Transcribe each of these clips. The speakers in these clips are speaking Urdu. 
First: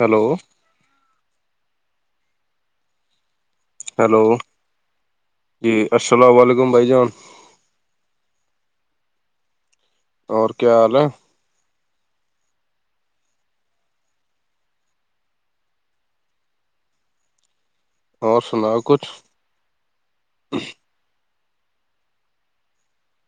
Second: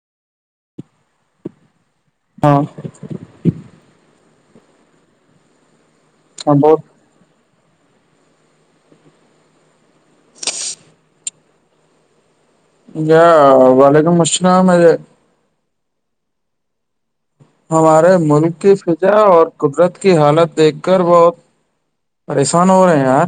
ہیلو فہہ ہیلو جی السلام ہاں علیکم بہت بھائی جان اور کیا حال ہے کیا وعلیکم السلام اے ہمارے اور ملک کی سناؤ کچھ فضا اور قدرت کی حالت دیکھ کر بہت پریشان ہو رہے ہیں یار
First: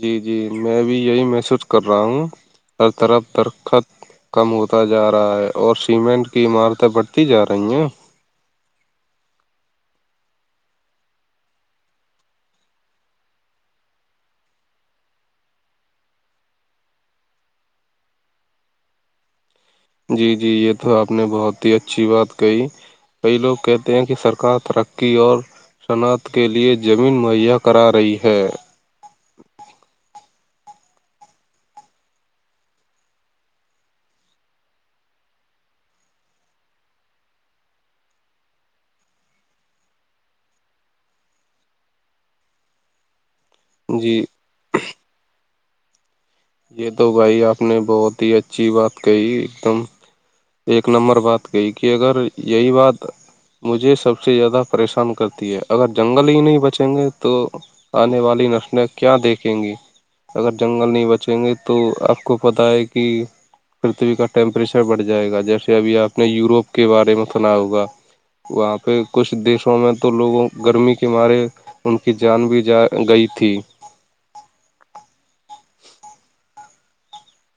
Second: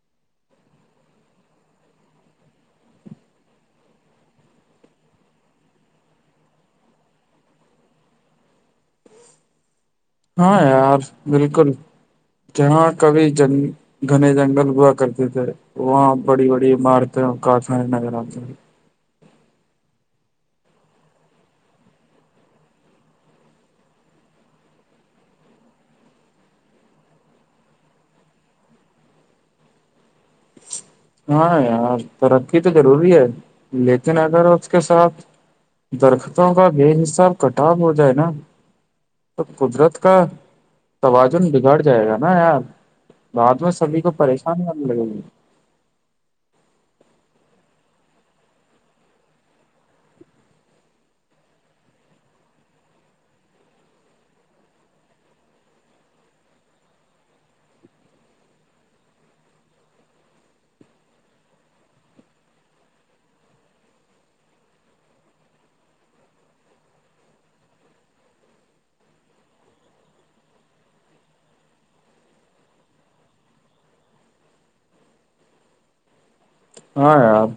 جی جی میں بھی یہی محسوس کر رہا ہوں ہر طرف درخت کم ہوتا جا رہا ہے اور سیمنٹ کی عمارتیں بڑھتی جا رہی ہیں ہاں یار بالکل جہاں کبھی جن گھنے جنگل ہوا کرتے تھے وہاں بڑی بڑی عمارتیں اور کھانیں نظر آتے جی جی یہ تو آپ نے بہت ہی اچھی بات کہی کئی لوگ کہتے ہیں کہ سرکار ترقی اور صناخت کے لیے زمین مہیا کرا رہی ہے ہاں یار ترقی تو ضروری ہے لیکن اگر اس کے ساتھ درختوں کا بے حساب کٹاب ہو جائے نا تو قدرت کا توازن بگڑ جائے گا نا یار بعد میں سبھی کو جی پریشان کرنے لگے گی یہ تو بھائی آپ نے بہت ہی اچھی بات کہی ایک دم ایک نمبر بات گئی کہ اگر یہی بات مجھے سب سے زیادہ پریشان کرتی ہے اگر جنگل ہی نہیں بچیں گے تو آنے والی نسلیں کیا دیکھیں گی اگر جنگل نہیں بچ پنچیں گے تو آپ کو پت ہے کہ پرتھوی کا ٹیمپریچر بڑھ جائے گا جیسے ابھی آپ نے یوروپ کے بارے میں سنا ہوگا وہاں پہ کچھ دیشوں میں تو لوگوں گرمی کے مارے ان کی جان بھی جا گئی تھی ہاں آپ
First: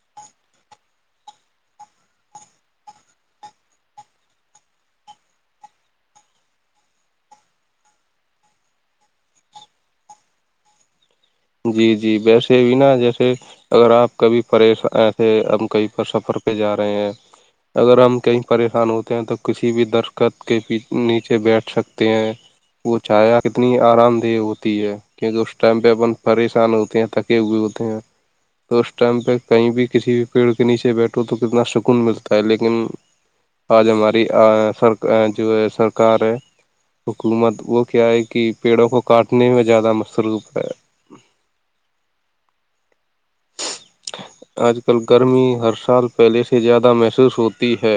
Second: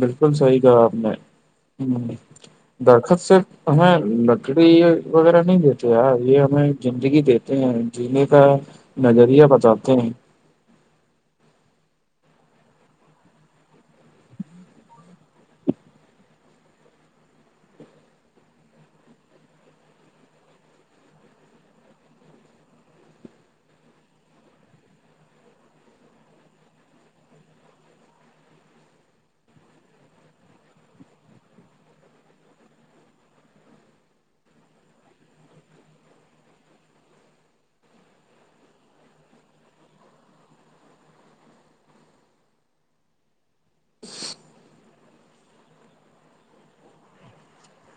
بالکل صحیح کہا آپ نے ہ درخت سے ہمیں لکڑی وغیرہ نہیں دیتے یار یہ ہمیں زندگی دیتے ہیں جینے کا نظریہ بتاتے ہیں جی جی ویسے بھی نا جیسے اگر آپ کبھی پریش تھے ہم کہیں پر سفر پہ جا رہے ہیں اگر ہم کہیں پریشان ہوتے ہیں تو کسی بھی درخت کے نیچے بیٹھ سکتے ہیں وہ چایا کتنی آرام دہ ہوتی ہے کیونکہ اس ٹائم پہ اپن پریشان ہوتے ہیں تھکے ہوئے ہوتے ہیں تو اس ٹائم پہ کہیں بھی کسی بھی پیڑ کے نیچے بیٹھو تو کتنا سکون ملتا ہے لیکن آج ہماری سر جو ہے سرکار ہے حکومت وہ کیا ہے کہ پیڑوں کو کاٹنے میں زیادہ مصر پ ہے ہ آج کل گرمی ہر سال پہلے سے زیادہ محسوس ہوتی ہے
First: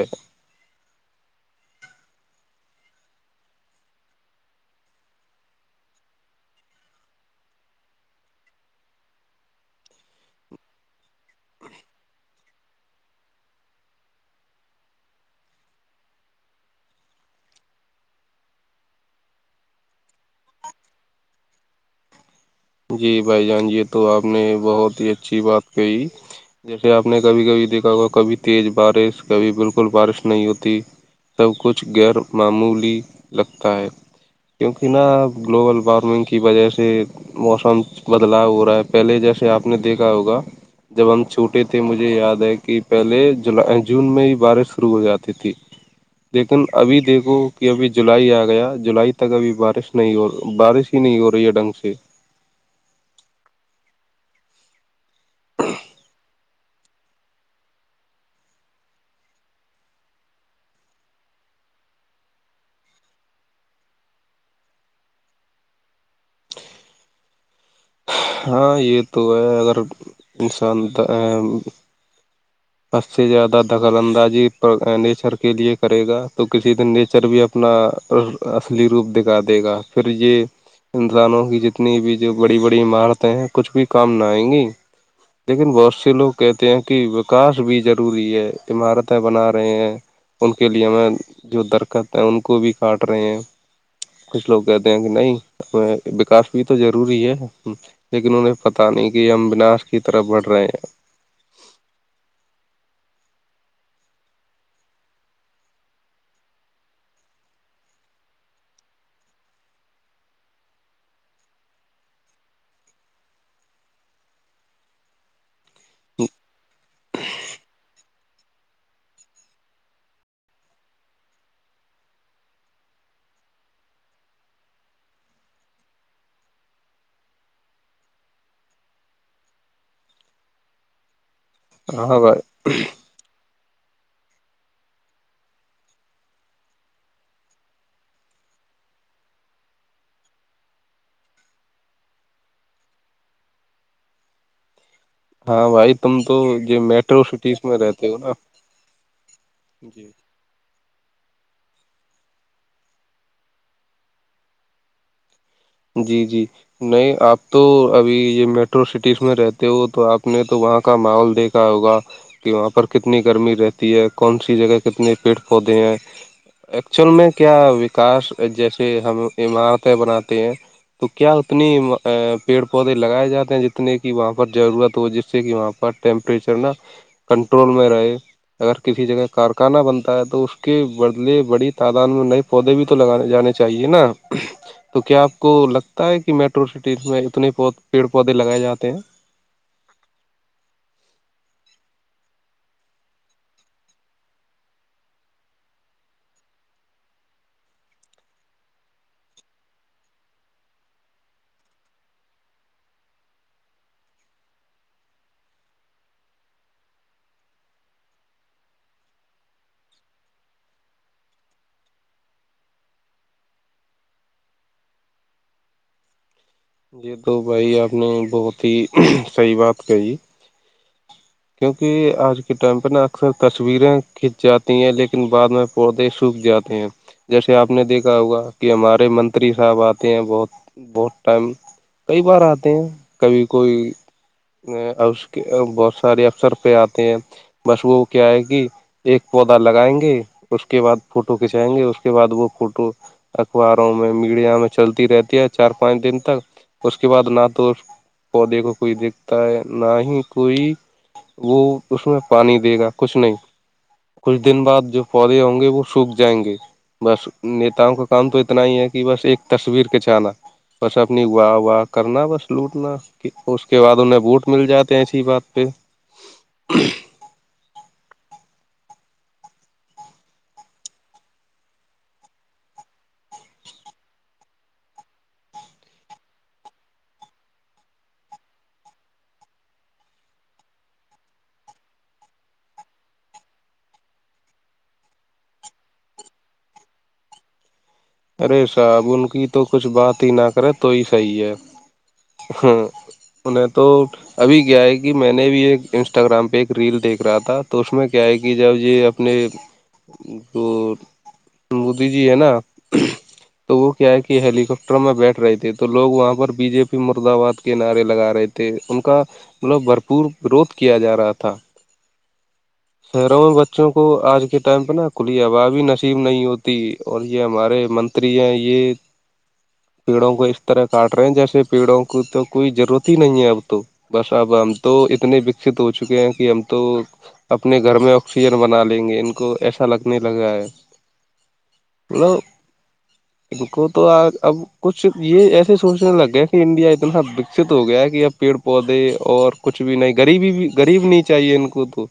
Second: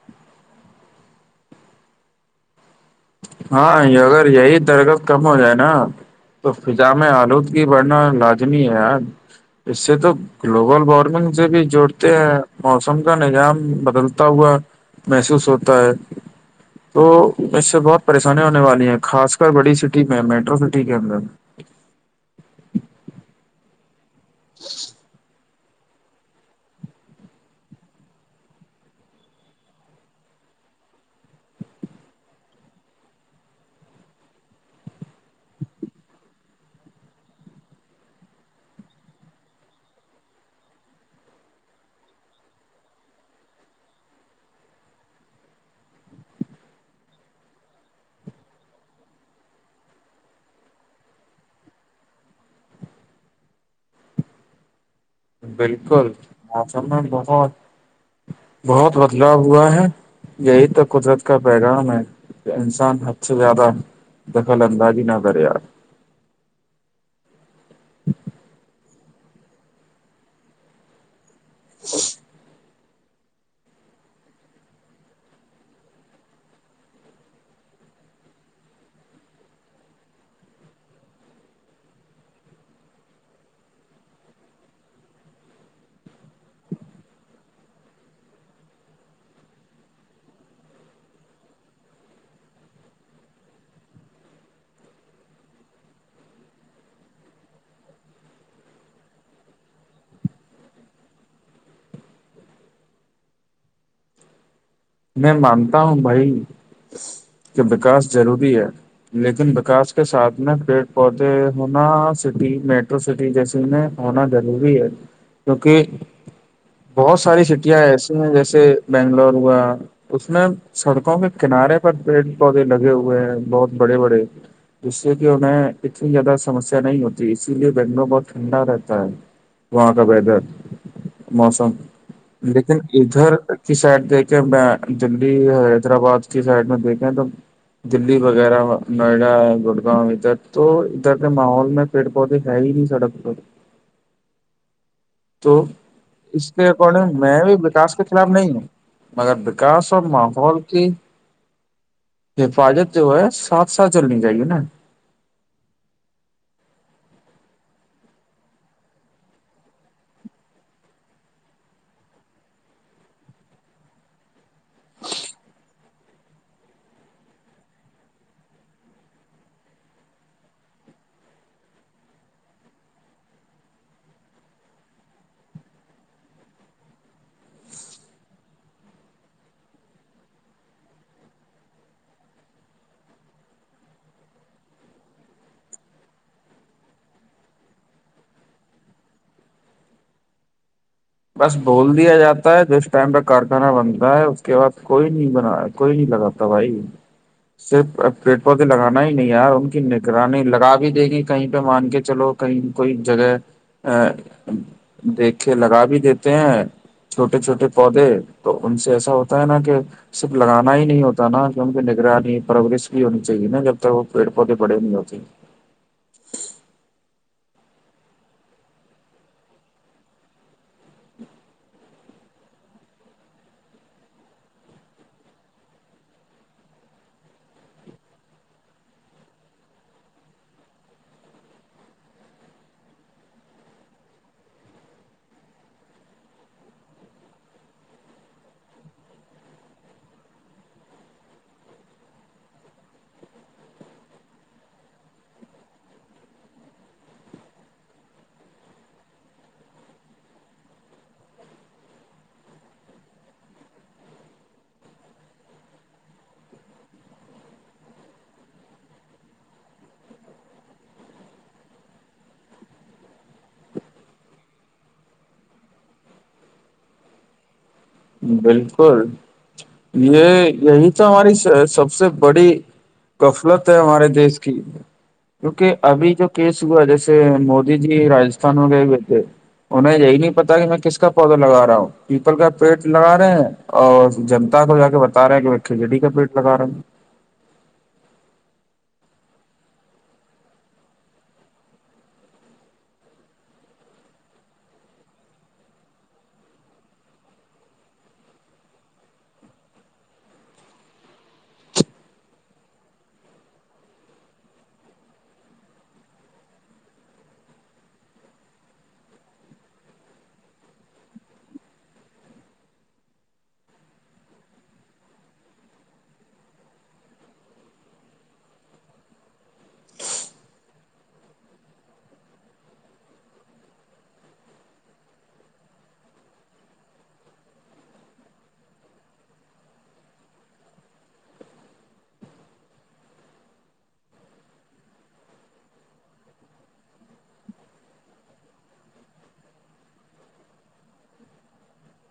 ہاں اگر یہی درگت کم ہو جائے نا تو فضا میں آلودگی بڑھنا لازمی ہے یار اس سے تو گلوبل وارمنگ سے بھی جوڑتے ہیں موسم کا نظام بدلتا ہوا محسوس ہوتا ہے تو اس سے بہت پریشانییا ہونے والی ہیں خاص کر بڑی سٹی میں میٹرو سٹی کے اندر جی بھائی جان یہ تو آپ نے بہت ہی اچھی بات کہی جیسے آپ نے کبھی کبھی دیکھا ہوا کبھی تیز بارش کبھی بالکل بارش نہیں ہوتی سب کچھ غیر معمولی لگتا ہے کیونکہ نا گلوبل وارمنگ کی وجہ سے موسم بدلاؤ ہو رہا ہے پہلے جیسے آپ نے دیکھا ہوگا جب ہم چھوٹے تھے مجھے یاد ہے کہ پہلے جولائی جون میں ہی بارش شروع ہو جاتی تھی لیکن ابھی دیکھو کہ ابھی جولائی آ گیا جولائی تک ابھی بارش نہیں ہو بارش تنی اورور یہڈنگ سے [unintelligible] بالکل موسم میں بہت بہت بدلاؤ ہوا ہے یہی تو قدرت کا پیغام ہے کہ انسان حد سے زیادہ دخل اندازی نہ کر یار [unintelligible] ہاں یہ تو ہے اگر انسان ج [unintelligible] سب سے زیادہ دخل اندازی نیچر کے لیے کرے گا تو کسی دن نیچر بھی اپنا اصلی روپ دکھا دے گا پھر یہ انسانوں کی جتنی بھی جو بڑی بڑی عمارتیں ہیں کچھ بھی کام نہ آئیں گی لیکن بہت سے لوگ کہتے ہیں کہ کاش بھی ضروری ہے عمارتیں بنا رہے ہیں ان کے لیے ہم جو درکت ہیں ان کو بھی کاٹ رہے ہیں کچھ لوگ کہتے ہیں کہ نہیں وکاس بھی تو ضروری ہے لیکن انہیں پتاہ نہیں کہ ہم وناش کی طرف بڑھ رہے ہیں میں مانتا ہوں بھائی کہ وکاس ضروری ہے لیکن وکاس کے ساتھ میں پیڑ پودے ہونا سٹی میٹرو سٹی جیسی میں ہونا ضروری ہے [inaudible] کیونکہ بہت ساری سٹیاں ایسی ہیں جیسے بنگلور ہوا اس میں سڑکوں کے کنارے پر پیڑ پودے لگے ہوئے ہیں بہت بڑے بڑے جس سے کہ انیں اتنی زیادہ سمسیا نہیں ہوتی اسی لیے بنگلور بہت ٹھنڈا رہتا ہے وہاں کا ویدر موسم ہاں بھائی لیکن ادھر کی سائڈ دیک کے میں دلی حیدرآباد کی سائڈ میں دیکھیں تو [unintelligible] دلی وغیرہ نوئیڈا گڑگاؤں ادھر تو ادھر کے ماحول میں پیڑ پودے ہے ہی نہیں سڑک پ [unintelligible] تو ہاں بھائی تم تو اس کے یہ اکارڈنگ میٹرو میں بھی سٹیز وکاس کے رہتے ہو خلاف نا نہیں ہوں مگر وکاس اور جی ماحول کی حفاظت جو ہے ساتھ ساتھ چلنی چاہیے نا جی جی نہیں آپ تو ابھی یہ میٹرو سٹیز میں رہتے ہو تو آپ نے تو وہاں کا ماحول دیکھ ہوگا کہ وہاں پر کتنی گرمی رہتی ہے کون سی جگہ کتنے پیڑ پودے ہیں ایکچول میں کیا وکاس جیسی ہم عمارتیں بناتی ہیں تو کیا اتنی پیڑ پودے لگائے جاتے ہیں جتنے کہ وہاں پر ضرورت ہو جس سے کہ وہاں پر ٹیمپریچر نا کنٹرول میں رہے اگر کسی جگہ کارخانہ بنتا ہے تو اس کے بدلے بڑی تعداد میں ن پودے بھی تو لگانے جانے چاہیے نا تو کیا آپ کو لگتا ہے کہ میٹرو سٹی میں اتنے پود پیڑ پودے لگائے جاتے ہیں بس بول دیا جاتا ہے جس ٹائم پہ کارخانہ بنتا ہے اس کے بعد کوئی نہیں بنایا کوئی نہیں لگاتا بھائی صرف پیٹ پودے لگانا ہی نہیں یار ان کی نگرانی لگا بھی دے گی کہیں پہ مان کے چلو کہئی کوئی جگہ ا دیکھے لگا بھی دیتے ہیں چھوٹے چھوٹے پودے تو ان سے ایسا ہوتا ہے نا کہ صرف لگانا ہی نہیں ہوتا نا کیونکہ نگرانی پرش بھی ہونی چاہیے نا جب تک وہ پیڑ پودے بڑے نہیں ہوتے یہ تو بھائی آپ نے بہت ہی صحی بات کہی کیونکہ آج کے ٹائم پہ نا اکثر تصویریں کھنچ جاتی ہیں لیکن بعد میں پودے سوکھ جاتے ہیں جیسے آپ نے دیکھا ہوگا کہ ہمارے منتری صاحب آتے ہیں بہت بہت ٹائم کئی بار آتے ہیں کبھی کوئی اس کے بہت سارے افسر پہ آتے ہیں بس وہ کیا ہے کہ ایک پودا لگائیں گے اس کے بعد فوٹو کھنچائیں گے اس کے بعد وہ فوٹو اخباروں میں میڈیا میں چلتی رہتی ہے چار پانچ دن تک اس کے بعد نہ تو پودے کو کوئی دیکھتا ہے نہ ہی کوئی وہ اس میں پانی دے گا کچھ نہیں کچھ دن بعد جو پودے ہوں گے وہ سوکھ جائیں گے بس نیتاؤں کا کام تو اتنا ہی ہے کہ بس ایک تصویر کچانا بس اپنی واہ واہ کرنا بس لوٹنا کہ اس کے بعد انہیں بوٹ مل جاتے ہیں ایسی بات پہ بالکل یہ یہی تو ہماری سب سے بڑی غفلت ہے ہمارے دیش کی کیونکہ ابھی جو کیس ہوا جیسے مودی جی راستھان میں گئے ہوئے تھے انہیں یہی نہیں پتا کہ میں کس کا پودا لگا رہا ہوں پیپل کا پیٹ لگا رہے ہیں اور جنتا کو جا کے بتا رہے ہیں کہ کھچڑی کا پیٹ لگا رہے ہیں ارے صاحب ان کی تو کچھ بات ہی نہ کرے تو ہی صحیح ہے ہ ان تو ابھی کیا ہے کہ میں نے بھی ایک انسٹاگرام پہ ایک ریل دیکھ رہا تھا تو اس میں کیا ہے کہ جب یہ اپنے جو مودی جی ہے نا تو وہ کیا ہے کہ ہیلی کاپٹر میں بیٹھ رہے تھے تو لوگ وہاں پر بی جے پی مردباد کے نارے لگا رہے تھے تھے ان کا مطلب بھرپور وروھ کیا جا رہا تھا شہروں میں بچوں کو آج کے ٹائم پہ نا کھلی آبی نصیب نہیں ہوتی اور یہ ہمارے من ترییا یہ پیڑوں کو اس طرح کاٹ رہے ہیں جیسے پیڑوں کو تو کوئی ضرورت ہی نہیں ہے اب تو بس اب ہم تو اتنے وکست ہو چکے ہیں کہ ہم تو اپنے گھر میں آکسیجن بنا لیں گے ان کو ایسا لگنے لگا ہے مطلب ان کو تو اب کچھ یہ ایسے سوچنے لگ گیا کہ انڈیا اتنا سا وکست ہو گیا ہے کہ اب پیڑ پودے اور کچھ بھی نہیں غریبی بھی غریب نہیں چاہیے ان کو تو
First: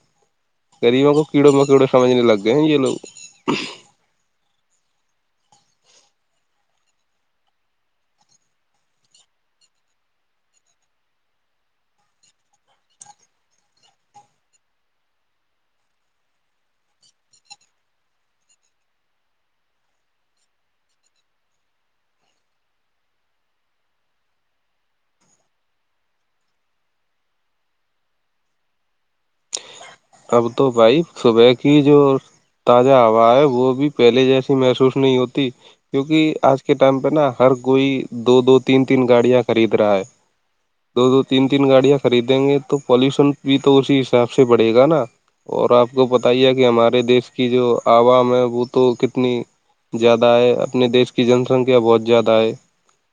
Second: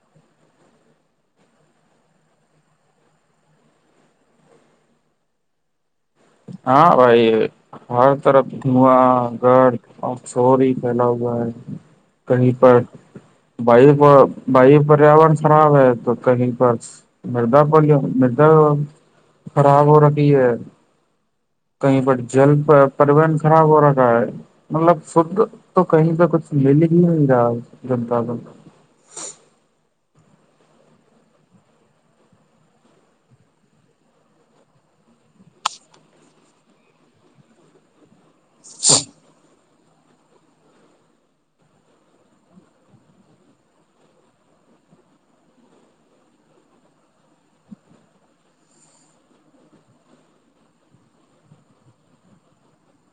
غریبوں کو کیڑوں مکیڑے سجنے لگئے ہیں یہ لوگ ہاں بھائی ہر طرف دھواں گرد اور سوری پھیلا ہوا ہے کہیں پر بھائی بھائی پریاورن خراب ہے تو کہیں پر مردہ پ مردا خراب ہو رکی ہے کہیں پر جل پرن خراب ہو رہا ہے مطلب خد تو کہیں پہ کچھ مل ہی نہیں رہا ہے جنتا دل اب تو بھائی سب کی ہی جو تازہ ہوا ہے وہ بھی پہلے جیسی محسوس نہیں ہوتی کیوںکہ آج کے ٹائم پہ نا ہر کوئی دو دو تین تین گاڑیاں خرید رہا ہے دو دو تین تین گاڑیاں خریدیں گے تو پالوشن بھی تو اسی حساب سے بڑے گا گ نا اور آپ کو بت ہی ہے کہ ہمارے دیش کی جو عوام ہے وہ تو کتنی زیادہ ہے اپنے دیش کی جن سنکھیا بہت زیادہ ہے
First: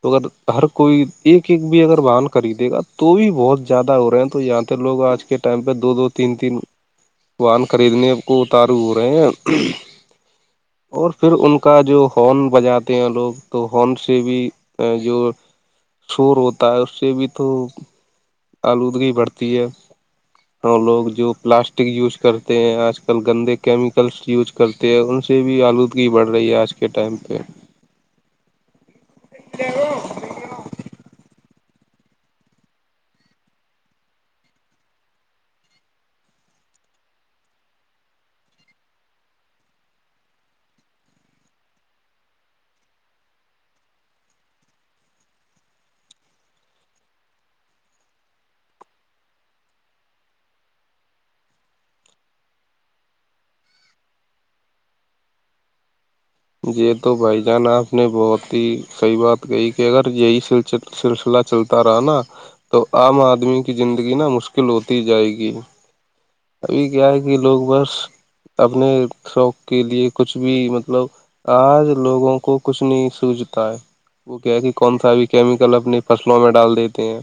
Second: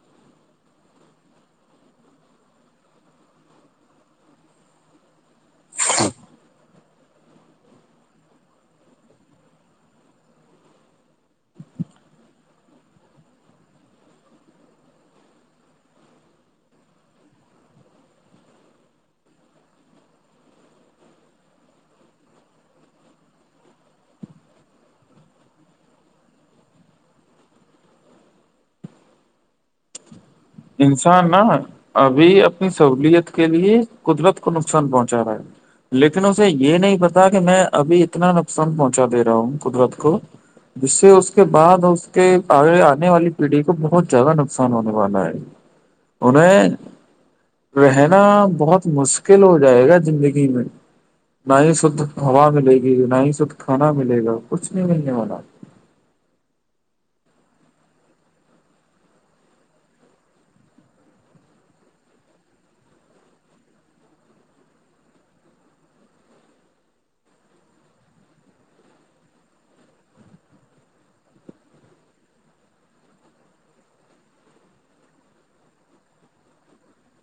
تو اگر ہر کوئی ایک ایک بھی اگر بن خریدے گا تو بھی بہت زیادہ ہو رہے ہیں تو یہاں لو آج کے ٹائم پ دو ت تین تین پان خریدنے کو اتارو ہو رہے ہیں اور پھر ان کا جو ہارن بجاتے ہیں لوگ تو ہارن سے بھی ا جو شور ہوتا ہے اس سے بھی تو آلودگی بڑھتی ہے وہ لوگ جو پلاسٹک یوز کرتے ہیں آج کل گندے کیمیکلس یوز کرتے ہیں ان سے بھی آلودگی بڑھ رہی ہے آج کے ٹائم پہ و انسان نا ابھی اپنی سہوولت کے لیے قدرت کو نقصان پہنچا رہا ہے لیکن اسے یہ نہیں پتا کہ میں ابھی اتنا نقصان پہنچا دے رہا ہوں قدرت کو جس سے اس کے بعد اس کے آنے والی پیڑھی کو بہت زیادہ نقصان ہونے والا ہے انیں رہنا بہت مشکل ہو جائے گا زندگی میں نہ ہی شدھ ہوا ملے گی نہ ہی شدھ کھانا ملے گا کچھ نہیں م گ والارا یہ تو بھائی جان آپ نے بہت ہی صحیح بات کہی کہ اگر یہی سلچ سلسلہ چلتا رہا نا تو عام آدمی کی زندگی نا مشکل ہوتی جائے گی ابھی کیا ہے کہ لوگ بس اپنے شوق کے لیے کچھ بھی مطلب آج لوگوں کو کچھ نہیں سوجھتا ہے وہ کیا کہ کون سا بھی کیمیکل اپنی فصلوں میں ڈال دیتے ہیں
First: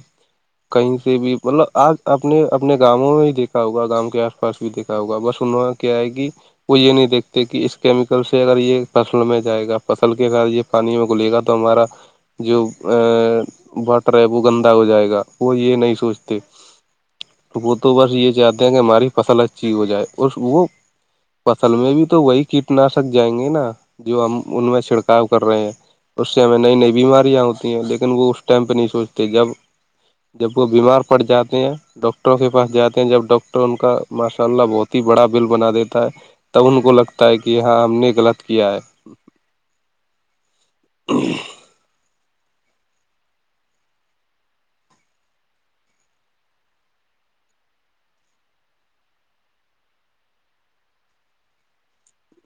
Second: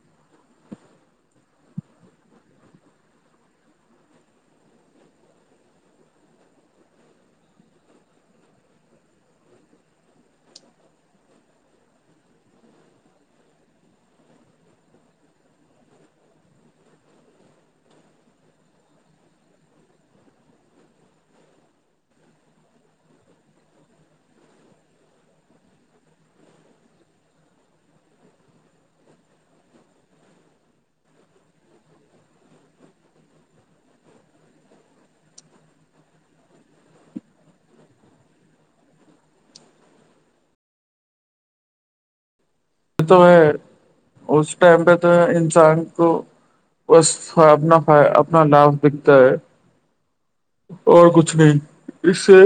کہیں سے بھی مطلب آج اپنے اپنے گاؤوں میں ہی دیکھا ہوگا گامں کے آس پاس بھی دیکھا ہوگا بس اننوںا کیا آئے گی وہ یہ نہیں دیکھتے کہ اس کیمیکل سے اگر یہ فصل میں جائے گا فصل کے ا یہ پانی میں گلے گا تو ہمارا جو واٹر ہے وہ گندا ہو جائے گا وہ یہ نہیں سوچتے تو وہ تو بس یہ چاہتے ہیں کہ ہماری فصل اچھی ہو جائے اور وہ فصل میں بھی تو وہی کیٹ نشک جائیں گے نا جو ہم ان میں چھڑکاؤ کر رہے ہیں اس سے ہمیں نئی نئی بیماریاں ہوتی ہیں لیکن وہ اس ٹائم پہ نہیں سوچتے جب جب وہ بیمار پڑ جاتے ہیں ڈاکٹروں کے پاس جاتے ہیں جب ڈ تو ان کا ماشاء اللہ بہت ہی بڑا بل بنا دیتا ہے تب ان کو لگتا ہے کہ ہاں ہم نے غلط کیا ہے ج [unintelligible] تو ہے اس ٹائم پہ تو ہے انسان کو بس اپنا اپنا لابھ دکھتا ہے اور کچھ نہیں اس سے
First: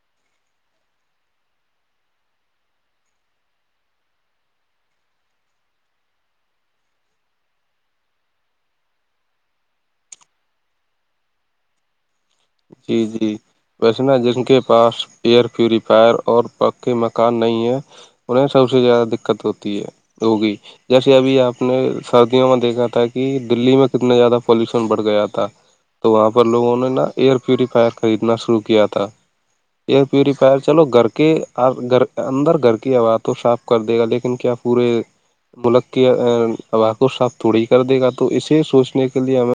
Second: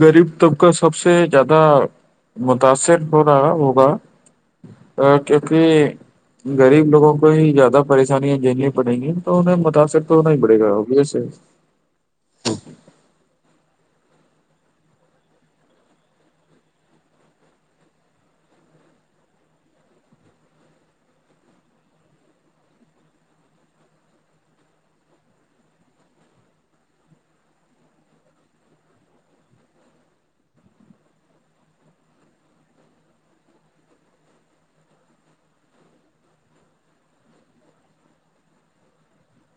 غریب طبقہ سب سے زیادہ متاثر ہو رہا ہے وہ ا کیونکہ غریب لوگوں کو ہی زیادہ پریشانیاں جیننیی پڑیں گی تو انہیں متاثر تو ہونا ہی پڑے گا ہوگ سے جی جی ویسے نا جن کے پاس ایئر پیوریفائر اور پکے مکان نہیں ہیں انہیں سب سے زیادہ دقت ہوتی ہے ہوگئی جیسے ابھی آپ نے سردیوں میں دیکھا تھا کہ دلی میں کتنا زیادہ پالوشن بڑھ گیا تھا تو وہاں پر لوگوں نے نا ایئر پیوریفائر خریدنا شروع کیا تھا ایئر پیوریفائر چلو گھر کے گھر اندر گھر کی آو تو صاف کر دے گا لیکن کیا پورے ملک کے آب کو صاف تھڑی کر دے گا تو اسے سوچنے کے لیے ہمیں